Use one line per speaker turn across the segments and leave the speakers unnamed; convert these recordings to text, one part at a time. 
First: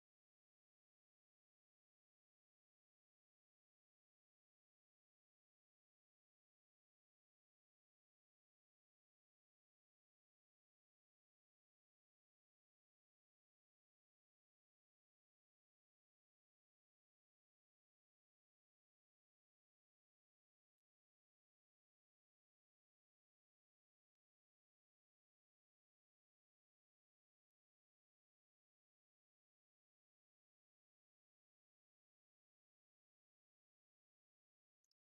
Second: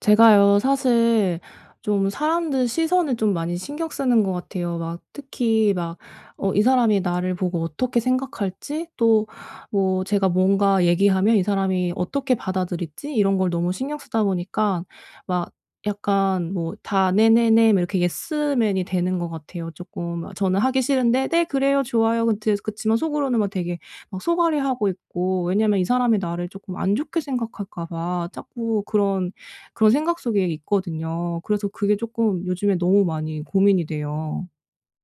제가요. 사실 좀 사람들 시선을 좀 많이 신경 쓰는 것 같아요. 막 특히 막 어 이 사람이 나를 보고 어떻게 생각할지, 또 뭐 제가 뭔가 얘기하면 이 사람이 어떻게 받아들일지 이런 걸 너무 신경 쓰다 보니까 막 약간 뭐 다 "네네네." 막 이렇게 예스맨이 되는 것 같아요, 조금. 저는 하기 싫은데 "네. 그래요. 좋아요." 그티에서 그치만 속으로는 막 되게 막 속앓이하고 있고. 왜냐하면 이 사람이 나를 쪼끔 안 좋게 생각할까 봐 자꾸 그런 그런 생각 속에 있거든요. 그래서 그게 조금 요즘에 너무 많이 고민이 돼요.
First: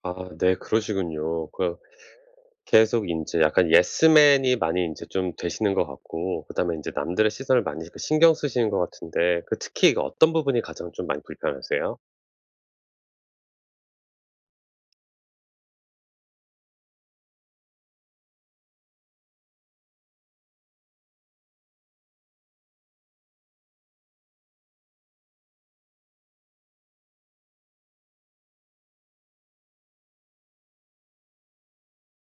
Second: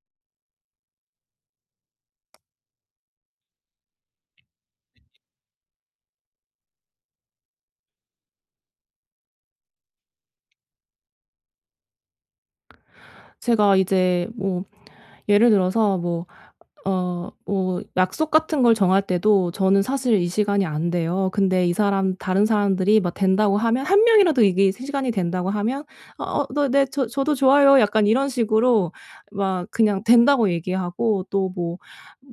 아 네. 그러시군요. 그 계속 인제 약간 예스맨이 많이 인제 좀 되시는 것 같고 그다음에 인제 남들의 시선을 많이 이렇게 신경 쓰시는 것 같은데 그 특히 그 어떤 부분이 가장 좀 많이 불편하세요?
제가 이제 뭐 예를 들어서 뭐 어 뭐 약속 같은 걸 정할 때도 저는 사실 이 시간이 안 돼요. 근데 이 사람, 다른 사람들이 막 된다고 하면 1 명이라도 이게 세 시간이 된다고 하면 "어 너 네. 저 저도 좋아요." 약간 이런 식으로 막 그냥 된다고 얘기하고 또 뭐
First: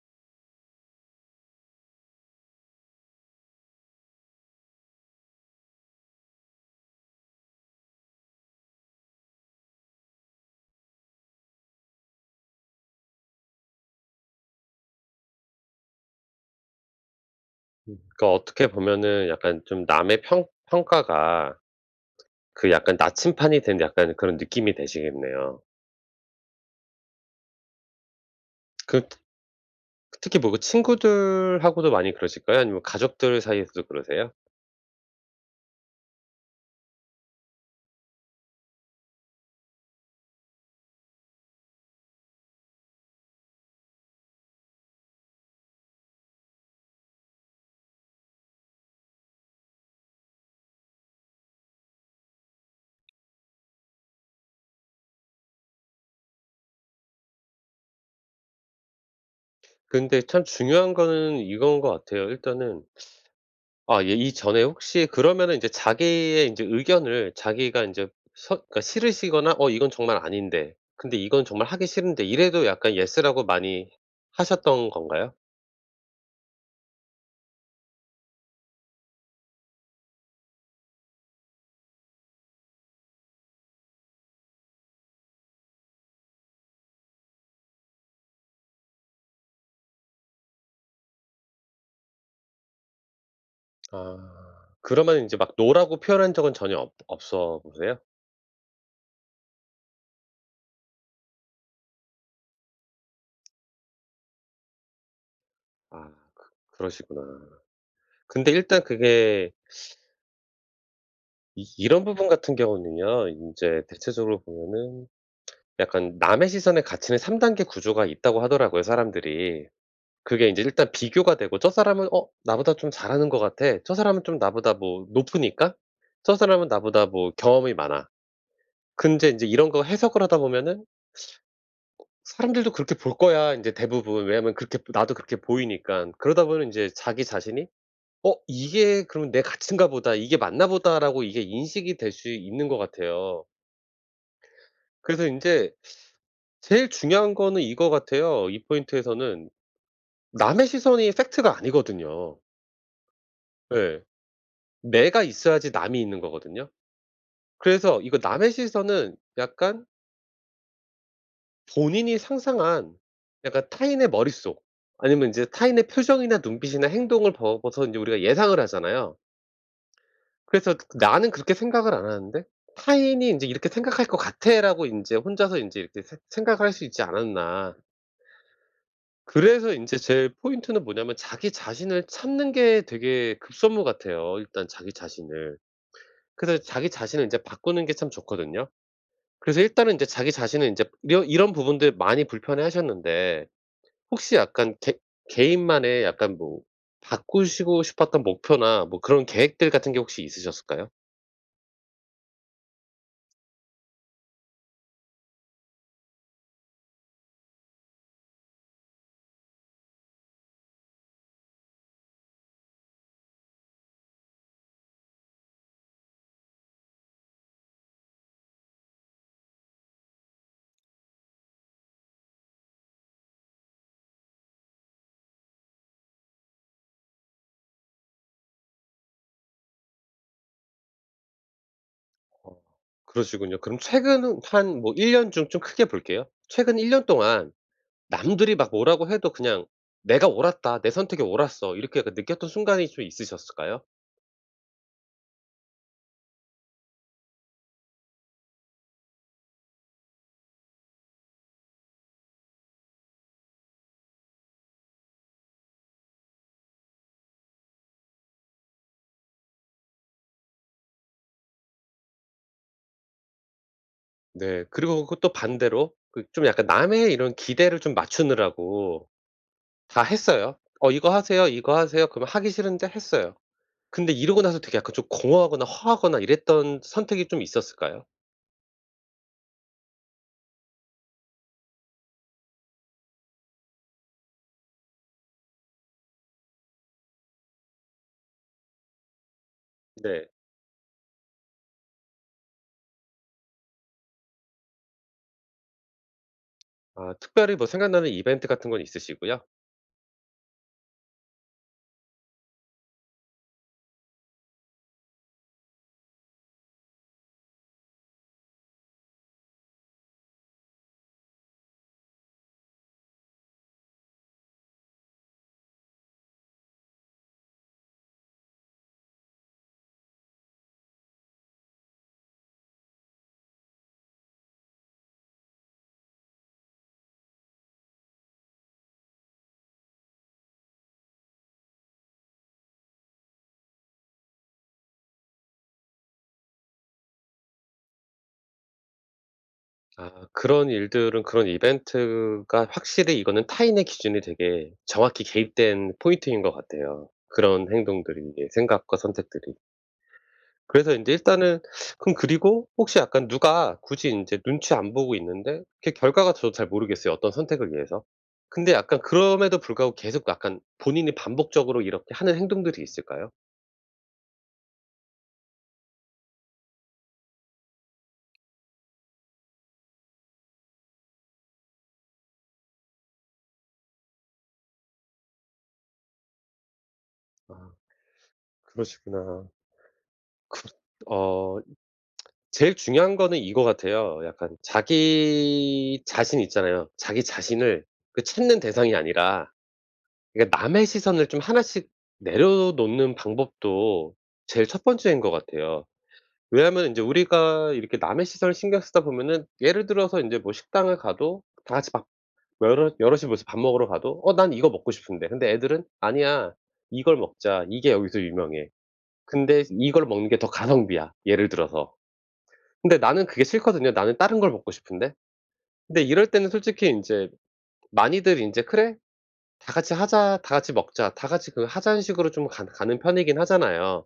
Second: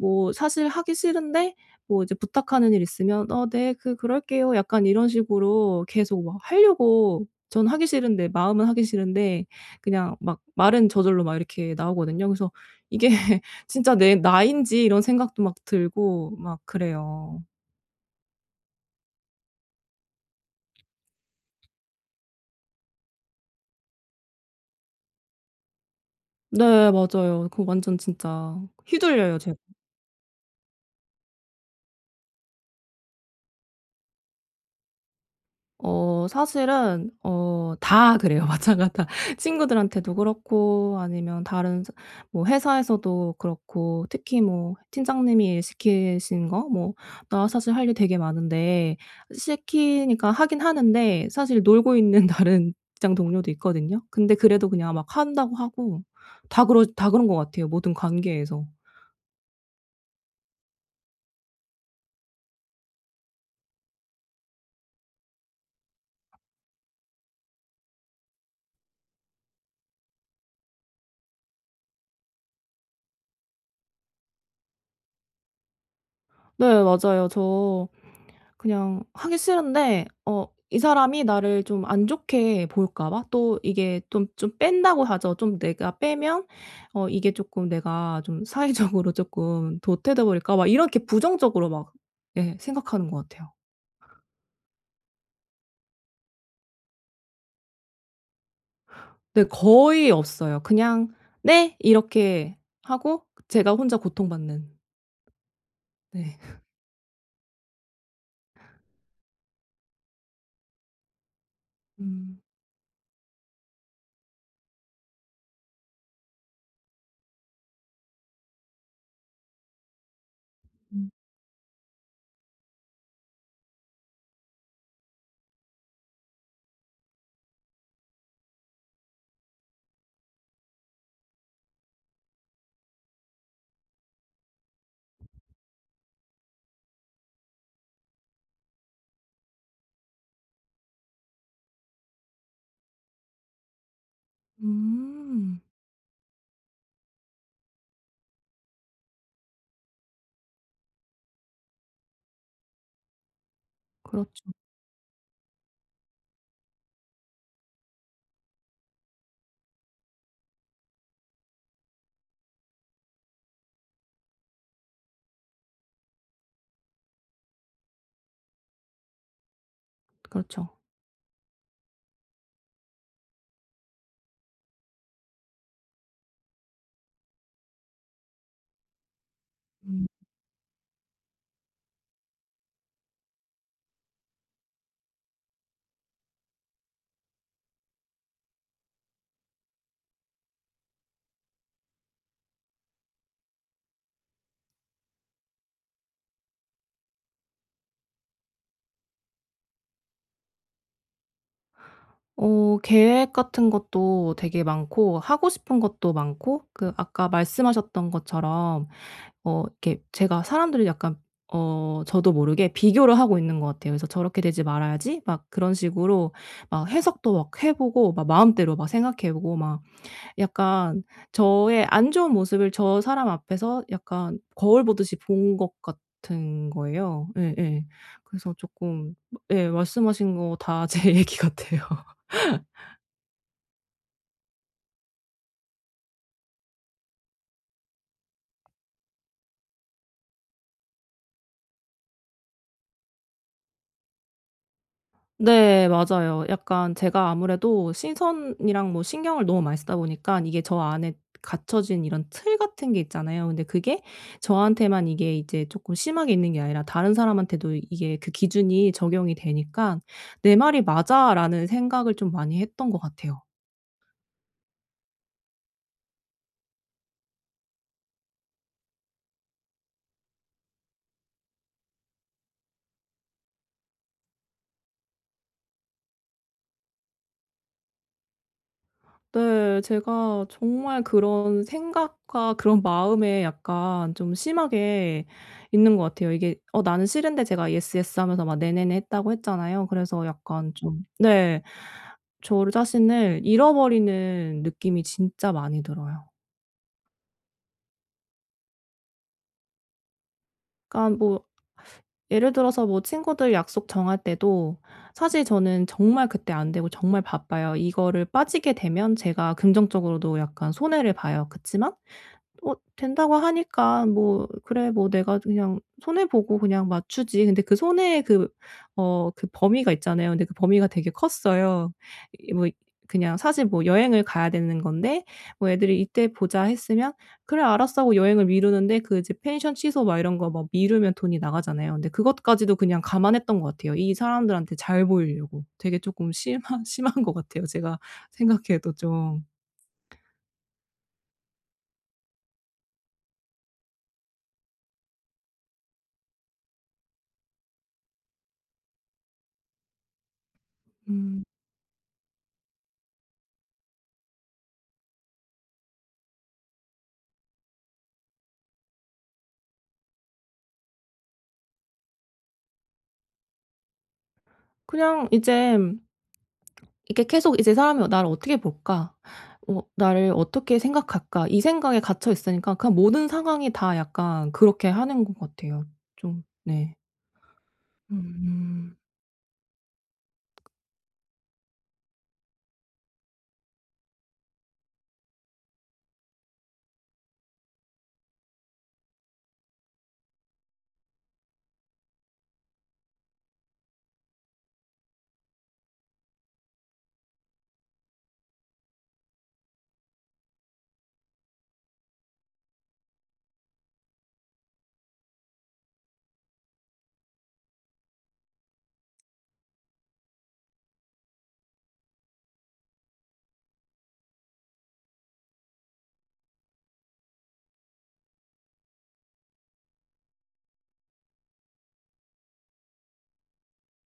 뭐 사실 하기 싫은데 뭐 이제 부탁하는 일이 있으면 "어 네. 그 그럴게요." 약간 이런 식으로 계속 뭐 하려고 전 하기 싫은데, 마음은 하기 싫은데 그냥 막 말은 저절로 막 이렇게 나오거든요. 그래서' 이게 진짜 내 나인지?' 이런 생각도 막 들고 막 그래요.
그러니까 어떻게 보면은 약간 좀 남의 평 평가가 그 약간 나침반이 된 약간 그런 느낌이 되시겠네요.
네. 맞아요. 그거 완전 진짜
그 트
휘둘려요 제가.
그 특히 뭐 그 친구들하고도 많이 그러실까요? 아니면 가족들 사이에서도 그러세요?
어 사실은 어 다 그래요. 마찬가지 다. 친구들한테도 그렇고 아니면 다른 서 뭐 회사에서도 그렇고 특히 뭐 팀장님이 일 시키신 거 뭐 나 사실 할 일 되게 많은데 시키니까 하긴 하는데 사실 놀고 있는 다른 직장 동료도 있거든요. 근데 그래도 그냥 막 한다고 하고 다 그러 다 그런 것 같아요, 모든 관계에서.
근데 참 중요한 거는 이거인 것 같아요. 일단은 아 예. 이 전에 혹시 그러면은 인제 자기의 인제 의견을 자기가 인제 서 그러니까 싫으시거나 '어 이건 정말 아닌데. 근데 이건 정말 하기 싫은데.' 이래도 약간 "Yes." 라고 많이 하셨던 건가요?
네. 맞아요. 저 그냥 하기 싫은데 어 이 사람이 나를 좀 안 좋게 볼까 봐? 또 이게 또 좀 뺀다고 하죠. 좀 내가 빼면 어 이게 조금 '내가 좀 사회적으로 조금 도태돼 버릴까?' 막 이렇게 부정적으로 막 예 생각하는 것 같아요.
아. 그러면 인제 막 "No. "라고 표현한 적은 전혀 없 없어 보세요?
네. 거의 없어요. 그냥 "네." 이렇게 하고 제가 혼자 고통 받는.
아.
네.
그 그러시구나. 근데 일단 그게 이 이런 부분
음.
같은 경우는요. 인제 대체적으로 보면은 약간 남의 시선에 갇히는 3 단계 구조가 있다고 하더라고요, 사람들이. 그게 인제 일단
음.
비교가 되고 '저 사람은 어 나보다 좀 잘하는 것 같아. 저 사람은 좀 나보다 뭐 높으니까. 저 사람은 나보다 뭐 경험이 많아.' 근데 인제 이런 거 해석을 하다 보면은 어 '사람들도 그렇게 볼 거야.' 인제 대부분. 왜냐하면 그렇게 나도 그렇게 보이니깐. 그러다 보면 인제 자기 자신이 '어 이게 그럼 내 가치인가 보다. 이게 맞나 보다.'라고 이게 인식이 될 수 있는 것 같아요. 그래서
음.
인제 제일 중요한 거는 이거 같아요, 이 포인트에서는. 남의 시선이 fact가 아니거든요. 예.
그렇죠.
내가 있어야지 남이 있는 거거든요. 그래서 이거 남의 시선은 약간 본인이 상상한 약간 타인의 머릿속 아니면 인제 타인의 표정이나 눈빛이나 행동을 보고서 인제 우리가 예상을 하잖아요.
그렇죠.
그래서 나는 그렇게 생각을 안 하는데 타인이 인제 '이렇게 생각할 거 같아.'라고 인제 혼자서 인제 이렇게 새 생각할 수 있지 않았나. 그래서 인제
음.
제 포인트는 뭐냐면 자기 자신을 찾는 게 되게 급선무 같아요 일단 자기 자신을. 그래서 자기 자신을 인제 바꾸는 게 참 좋거든요. 그래서 일단은 인제 자기 자신을 인제 이러 이런 부분들 많이 불편해하셨는데 혹시 약간 개 개인만의 약간 뭐 바꾸시고 싶었던 목표나 뭐 그런 계획들 같은 게 혹시 있으셨을까요?
어. 계획 같은 것도 되게 많고 하고 싶은 것도 많고 그 아까 말씀하셨던 것처럼 어 이렇게 제가 사람들을 약간 어 저도 모르게 비교를 하고 있는 것 같아요. 그래서 '저렇게 되지 말아야지.' 막 그런 식으로 아 해석도 막 해 보고 막 마음대로 막 생각해 보고 막 약간 저의 안 좋은 모습을 저 사람 앞에서 약간 거울 보듯이 본 것 같은 거예요. 예예. 그래서 쪼끔 예. 말씀하신 거 다 제 얘기 같아요.
어, 그러시군요. 그럼 최근 한 뭐 1 년 중 좀 크게 볼게요. 최근 1 년 동안 '남들이 막 뭐라고 해도 그냥 내가 옳았다. 내 선택이 옳았어.' 이렇게 약간 느꼈던 순간이 좀 있으셨을까요?
네. 맞아요. 약간 제가 아무래도 시선이랑 뭐 신경을 너무 많이 쓰다 보니까 이게 저 안에 갖춰진 이런 틀 같은 게 있잖아요. 근데 그게 저한테만 이게 이제 조금 심하게 있는 게 아니라 다른 사람한테도 이게 그 기준이 적용이 되니까 '내 말이 맞아.'라는 생각을 좀 많이 했던 것 같아요.
네. 그리고 그 또 반대로 그 좀 약간 남의 이런 기대를 좀 맞추느라고 다 했어요. "어 이거 하세요, 이거 하세요." 그러면 하기 싫은데 했어요. 근데 이러고 나서 되게 약간 좀 공허하거나 허하거나 이랬던 선택이 좀 있었을까요?
네. 제가 정말 그런 생각과 그런 마음에 약간 좀 심하게 있는 것 같아요. 이게 어 나는 싫은데 제가 "Yes, yes." 하면서 막 "네네네." 했다고 했잖아요. 그래서
네.
약간 좀 네. 저를 자신을 잃어버리는 느낌이 진짜 많이 들어요.
아. 특별히 뭐 생각나는 이벤트 같은 건 있으시고요?
그러니까 뭐 예를 들어서 뭐 친구들 약속 정할 때도 사실 저는 정말 그때 안 되고 정말 바빠요. 이거를 빠지게 되면 제가 금전적으로도 약간 손해를 봐요. 그치만 어 된다고 하니까 '뭐 그래. 뭐 내가 그냥 손해 보고 그냥 맞추지.' 근데 그 손해의 그 어 그 범위가 있잖아요. 근데 그 범위가 되게 컸어요. 이 뭐 이 그냥 사실 뭐 여행을 가야 되는 건데 뭐 애들이 "이때 보자." 했으면 "그래 알았어." 하고 여행을 미루는데 그 이제 펜션 취소 막 이런거 막 미루면 돈이 나가잖아요. 근데 그것까지도 그냥 감안했던 것 같아요. 이 사람들한테 잘 보이려고. 되게 조금 심한 심한 것 같아요, 제가 생각해도 좀.
아. 그런 일들은 그런 이벤트가 확실히 이거는 타인의 기준이 되게 정확히 개입된 포인트인 것 같아요. 그런 행동들이 이게 생각과 선택들이. 그래서 인제
음.
일단은 그럼 그리고 혹시 약간 누가 굳이 인제 눈치 안 보고 있는데 그게 결과가 저도 잘 모르겠어요, 어떤 선택을 위해서. 근데 약간 그럼에도 불구하고 계속 약간 본인이 반복적으로 이렇게 하는 행동들이 있을까요?
그냥 이젠 이렇게 계속 이제 이 사람이 '어 나를 어떻게 볼까? 어 나를 어떻게 생각할까?' 이 생각에 갇혀 있으니까 그냥 모든 상황이 다 약간 그렇게 하는 것 같아요. 좀 네.
아.
음.
그러시구나. 그렇 어 제일 중요한 거는 이거 같아요. 약간 자기 자신 있잖아요. 자기 자신을 그 찾는 대상이 아니라 그니까 남의 시선을 좀 하나씩 내려놓는 방법도 제일 첫 번째인 거 같아요. 왜냐면 인제 우리가 이렇게 남의 시선을 신경 쓰다 보면은 예를 들어서 인제 뭐 식당을 가도 다 같이 밥 뭐 여럿 여럿이 모여서 밥 먹으러 가도 '어 난 이거 먹고 싶은데.' 근데 애들은 '아니야 이걸 먹자. 이게 여기서 유명해. 근데 이걸 먹는 게 더 가성비야.' 예를 들어서. 근데 나는 그게 싫거든요. '나는 다른 걸 먹고 싶은데.' 근데 이럴 때는 솔직히 인제 많이들 인제 '그래. 다 같이 하자. 다 같이 먹자. 다 같이 그 하자.'는 식으로 좀 간 가는 편이긴 하잖아요.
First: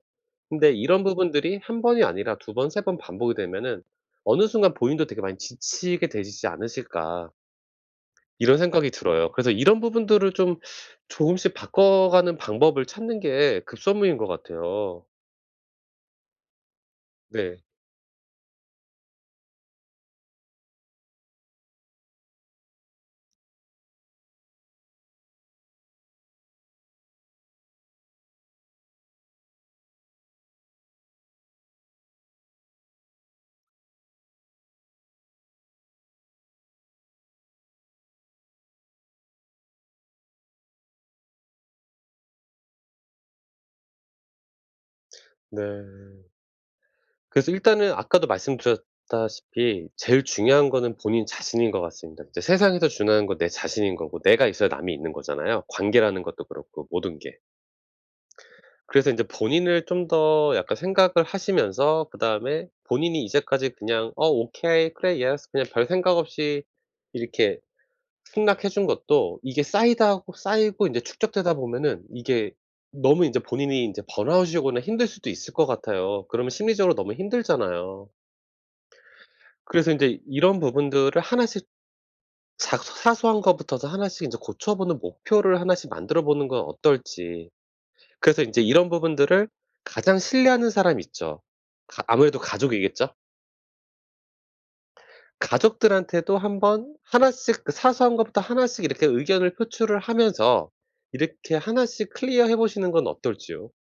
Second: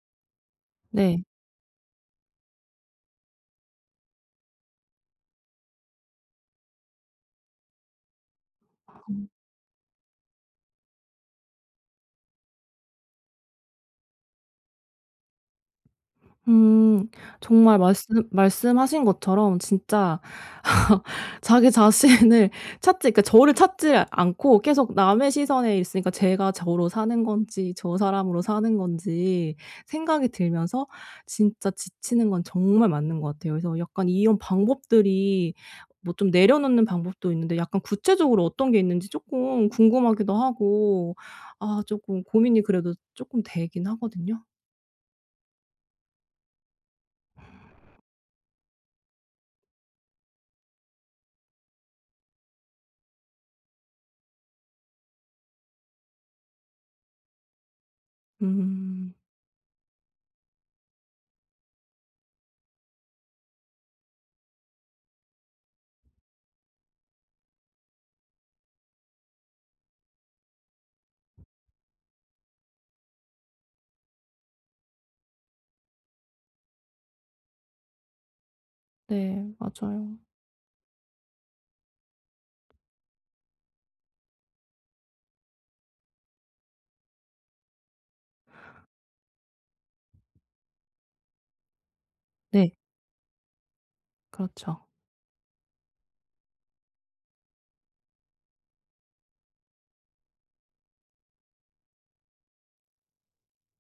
근데 이런
네.
부분들이 1 번이 아니라 2 번 3 번 반복이 되면은 어느 순간 본인도 되게 많이 지치게 되시지 않으실까 이런 생각이 들어요. 그래서 이런 부분들을 좀 조금씩 바꿔가는 방법을 찾는 게 급선무인 것 같아요.
음.
네.
정말 말씀 말씀하신 것처럼 진짜 자기 자신을 찾지 그러니까 저를 찾지를 않고 계속 남의 시선에 있으니까 제가 저로 사는 건지 저 사람으로 사는 건지 생각이 들면서 진짜 지치는 건 정말 맞는 것 같아요. 그래서 약간 이런 방법들이 뭐 좀 내려놓는 방법도 있는데 약간 구체적으로 어떤 게 있는지 쪼끔 궁금하기도 하고 아 쪼끔 고민이 그래도 쪼끔 되긴 하거든요.
네. 그래서 일단은 아까도 말씀드렸다시피 제일 중요한 거는 본인 자신인 것 같습니다. 진짜 세상에서 중요한 건 내 자신인 거고 내가 있어야 남이 있는 거잖아요 관계라는 것도 그렇고 모든 게. 그래서
음.
인제 본인을 좀 더 약간 생각을 하시면서 그다음에 본인이 이제까지 그냥 '어 오케이. 그래 yes.' 그냥 별 생각 없이 이렇게 승낙해 준 것도 이게 쌓이다하고 쌓이고 이제 축적되다 보면은 이게 너무 인제 본인이 이제 번아웃이 오거나 힘들 수도 있을 것 같아요. 그러면 심리적으로 너무 힘들잖아요.
네.
그래서
맞아요.
인제 이런 부분들을 하나씩 작서 사소한 거부터도 이제 하나씩 이제 고쳐보는 목표를 하나씩 만들어 보는 건 어떨지. 그래서 인제 이런 부분들을 가장 신뢰하는 사람 있죠? 가 아무래도
네.
가족이겠죠.
그렇죠.
가족들한테도 한번 1 씩 그 사소한 것부터 1 씩 이렇게 의견을 표출을 하면서 이렇게 1 씩 클리어해 보시는 건 어떨지요?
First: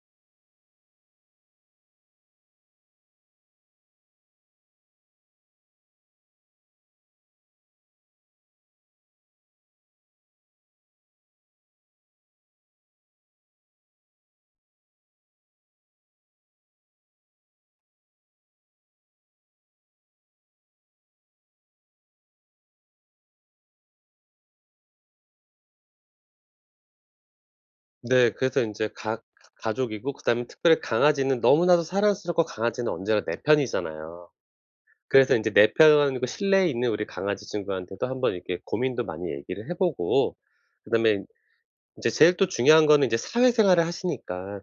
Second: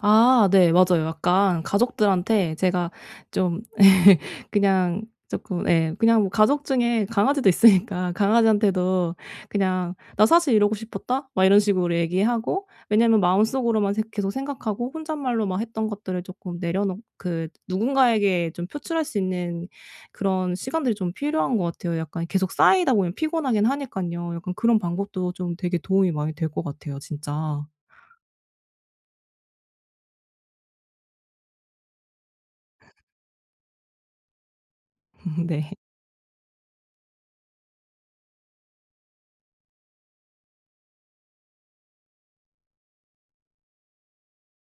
아 네 맞아요. 약간 가족들한테 제가 좀 그냥 쪼끔 예 그냥 뭐 가족 중에 강아지도 있으니까 강아지한테도 그냥 '나 사실 이러고 싶었다.' 막 이런 식으로 얘기하고 왜냐하면 마음속으로만 생 계속 생각하고 혼잣말로 막 했던 것들을 쪼끔 내려놓 그 누군가에게 좀 표출할 수 있는 그런 시간들이 좀 필요한 것 같아요. 약간 계속 쌓이다 보면 피곤하기는 하니깐요. 약간 그런 방법도 좀 되게 도움이 많이 될 것 같아요 진짜.
네. 그래서 인제 가 가 가족이고 그다음에 특별히 강아지는 너무나도 사랑스럽고 강아지는 언제나 내 편이잖아요. 그래서 인제 내
네.
편 그 실내에 있는 우리 강아지 친구한테도 한번 이렇게 고민도 많이 얘기를 해보고 그다음에 이제 제일 또 중요한 거는 이제 사회생활을 하시니까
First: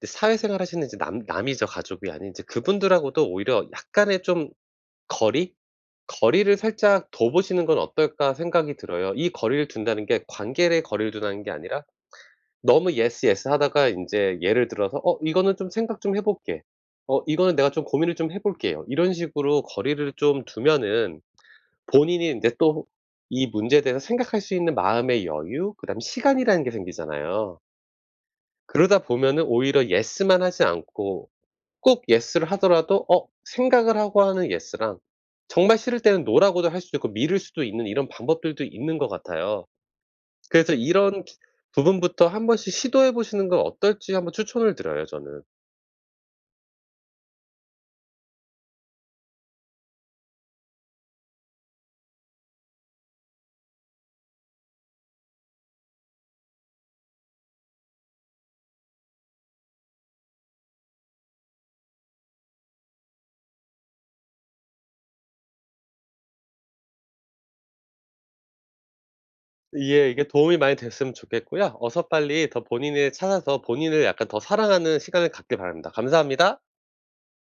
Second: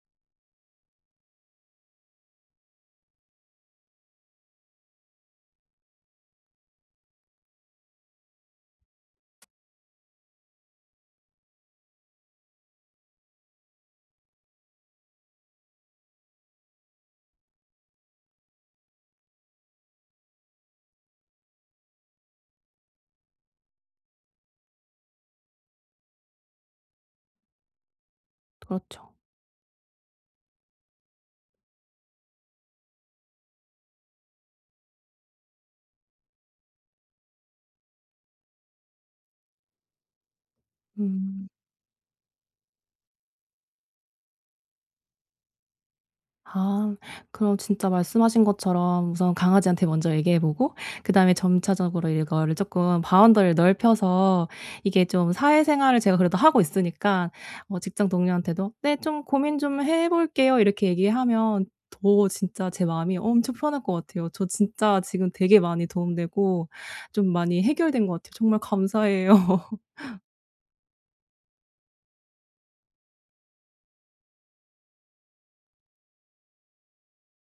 근데 사회생활 하시는 이제 남 남이죠 가족이 아닌. 이제 그분들하고도 오히려 약간의 좀 거리? '거리를 살짝 둬 보시는 건 어떨까.' 생각이 들어요. 이 거리를 둔다는 게 관계를 거리를 둔다는 게 아니라 너무 '예스 예스.' 하다가 인제 예를 들어서 '어 이거는 좀 생각 좀 해볼게. 어 이거는 내가 좀 고민을 좀 해볼게요.' 이런 식으로 거리를 좀 두면은 본인이 인제 또 이 문제에 대해서 생각할 수 있는 마음의 여유 그다음에 시간이라는 게 생기잖아요. 그러다
그렇죠.
보면은 오히려 예스만 하지 않고 꼭 예스를 하더라도 어 생각을 하고 하는 예스랑 정말 싫을 때는 노라고도 할 수 있고 미룰 수도 있는 이런 방법들도 있는 것 같아요. 그래서 이런
음.
부분부터 1 번씩 시도해 보시는 건 어떨지 한번 추천을 드려요 저는.
아 그럼 진짜 말씀하신 것처럼 우선 강아지한테 먼저 얘기해 보고 그다음에 점차적으로 이거를 쪼끔 바운더리를 넓혀서 이게 좀 사회생활을 제가 그래도 하고 있으니까 뭐 직장 동료한테도 '네 좀 고민 좀 해볼게요.' 이렇게 얘기하면 더 진짜 제 마음이 엄청 편할 것 같아요. 저 진짜 지금 되게 많이 도움 되고 좀 많이 해결된 것 같아요. 정말 감사해요.
예 이게 도움이 많이 됐으면 좋겠고요 어서 빨리 더 본인을 찾아서 본인을 약간 더 사랑하는 시간을 갖기를 바랍니다. 감사합니다.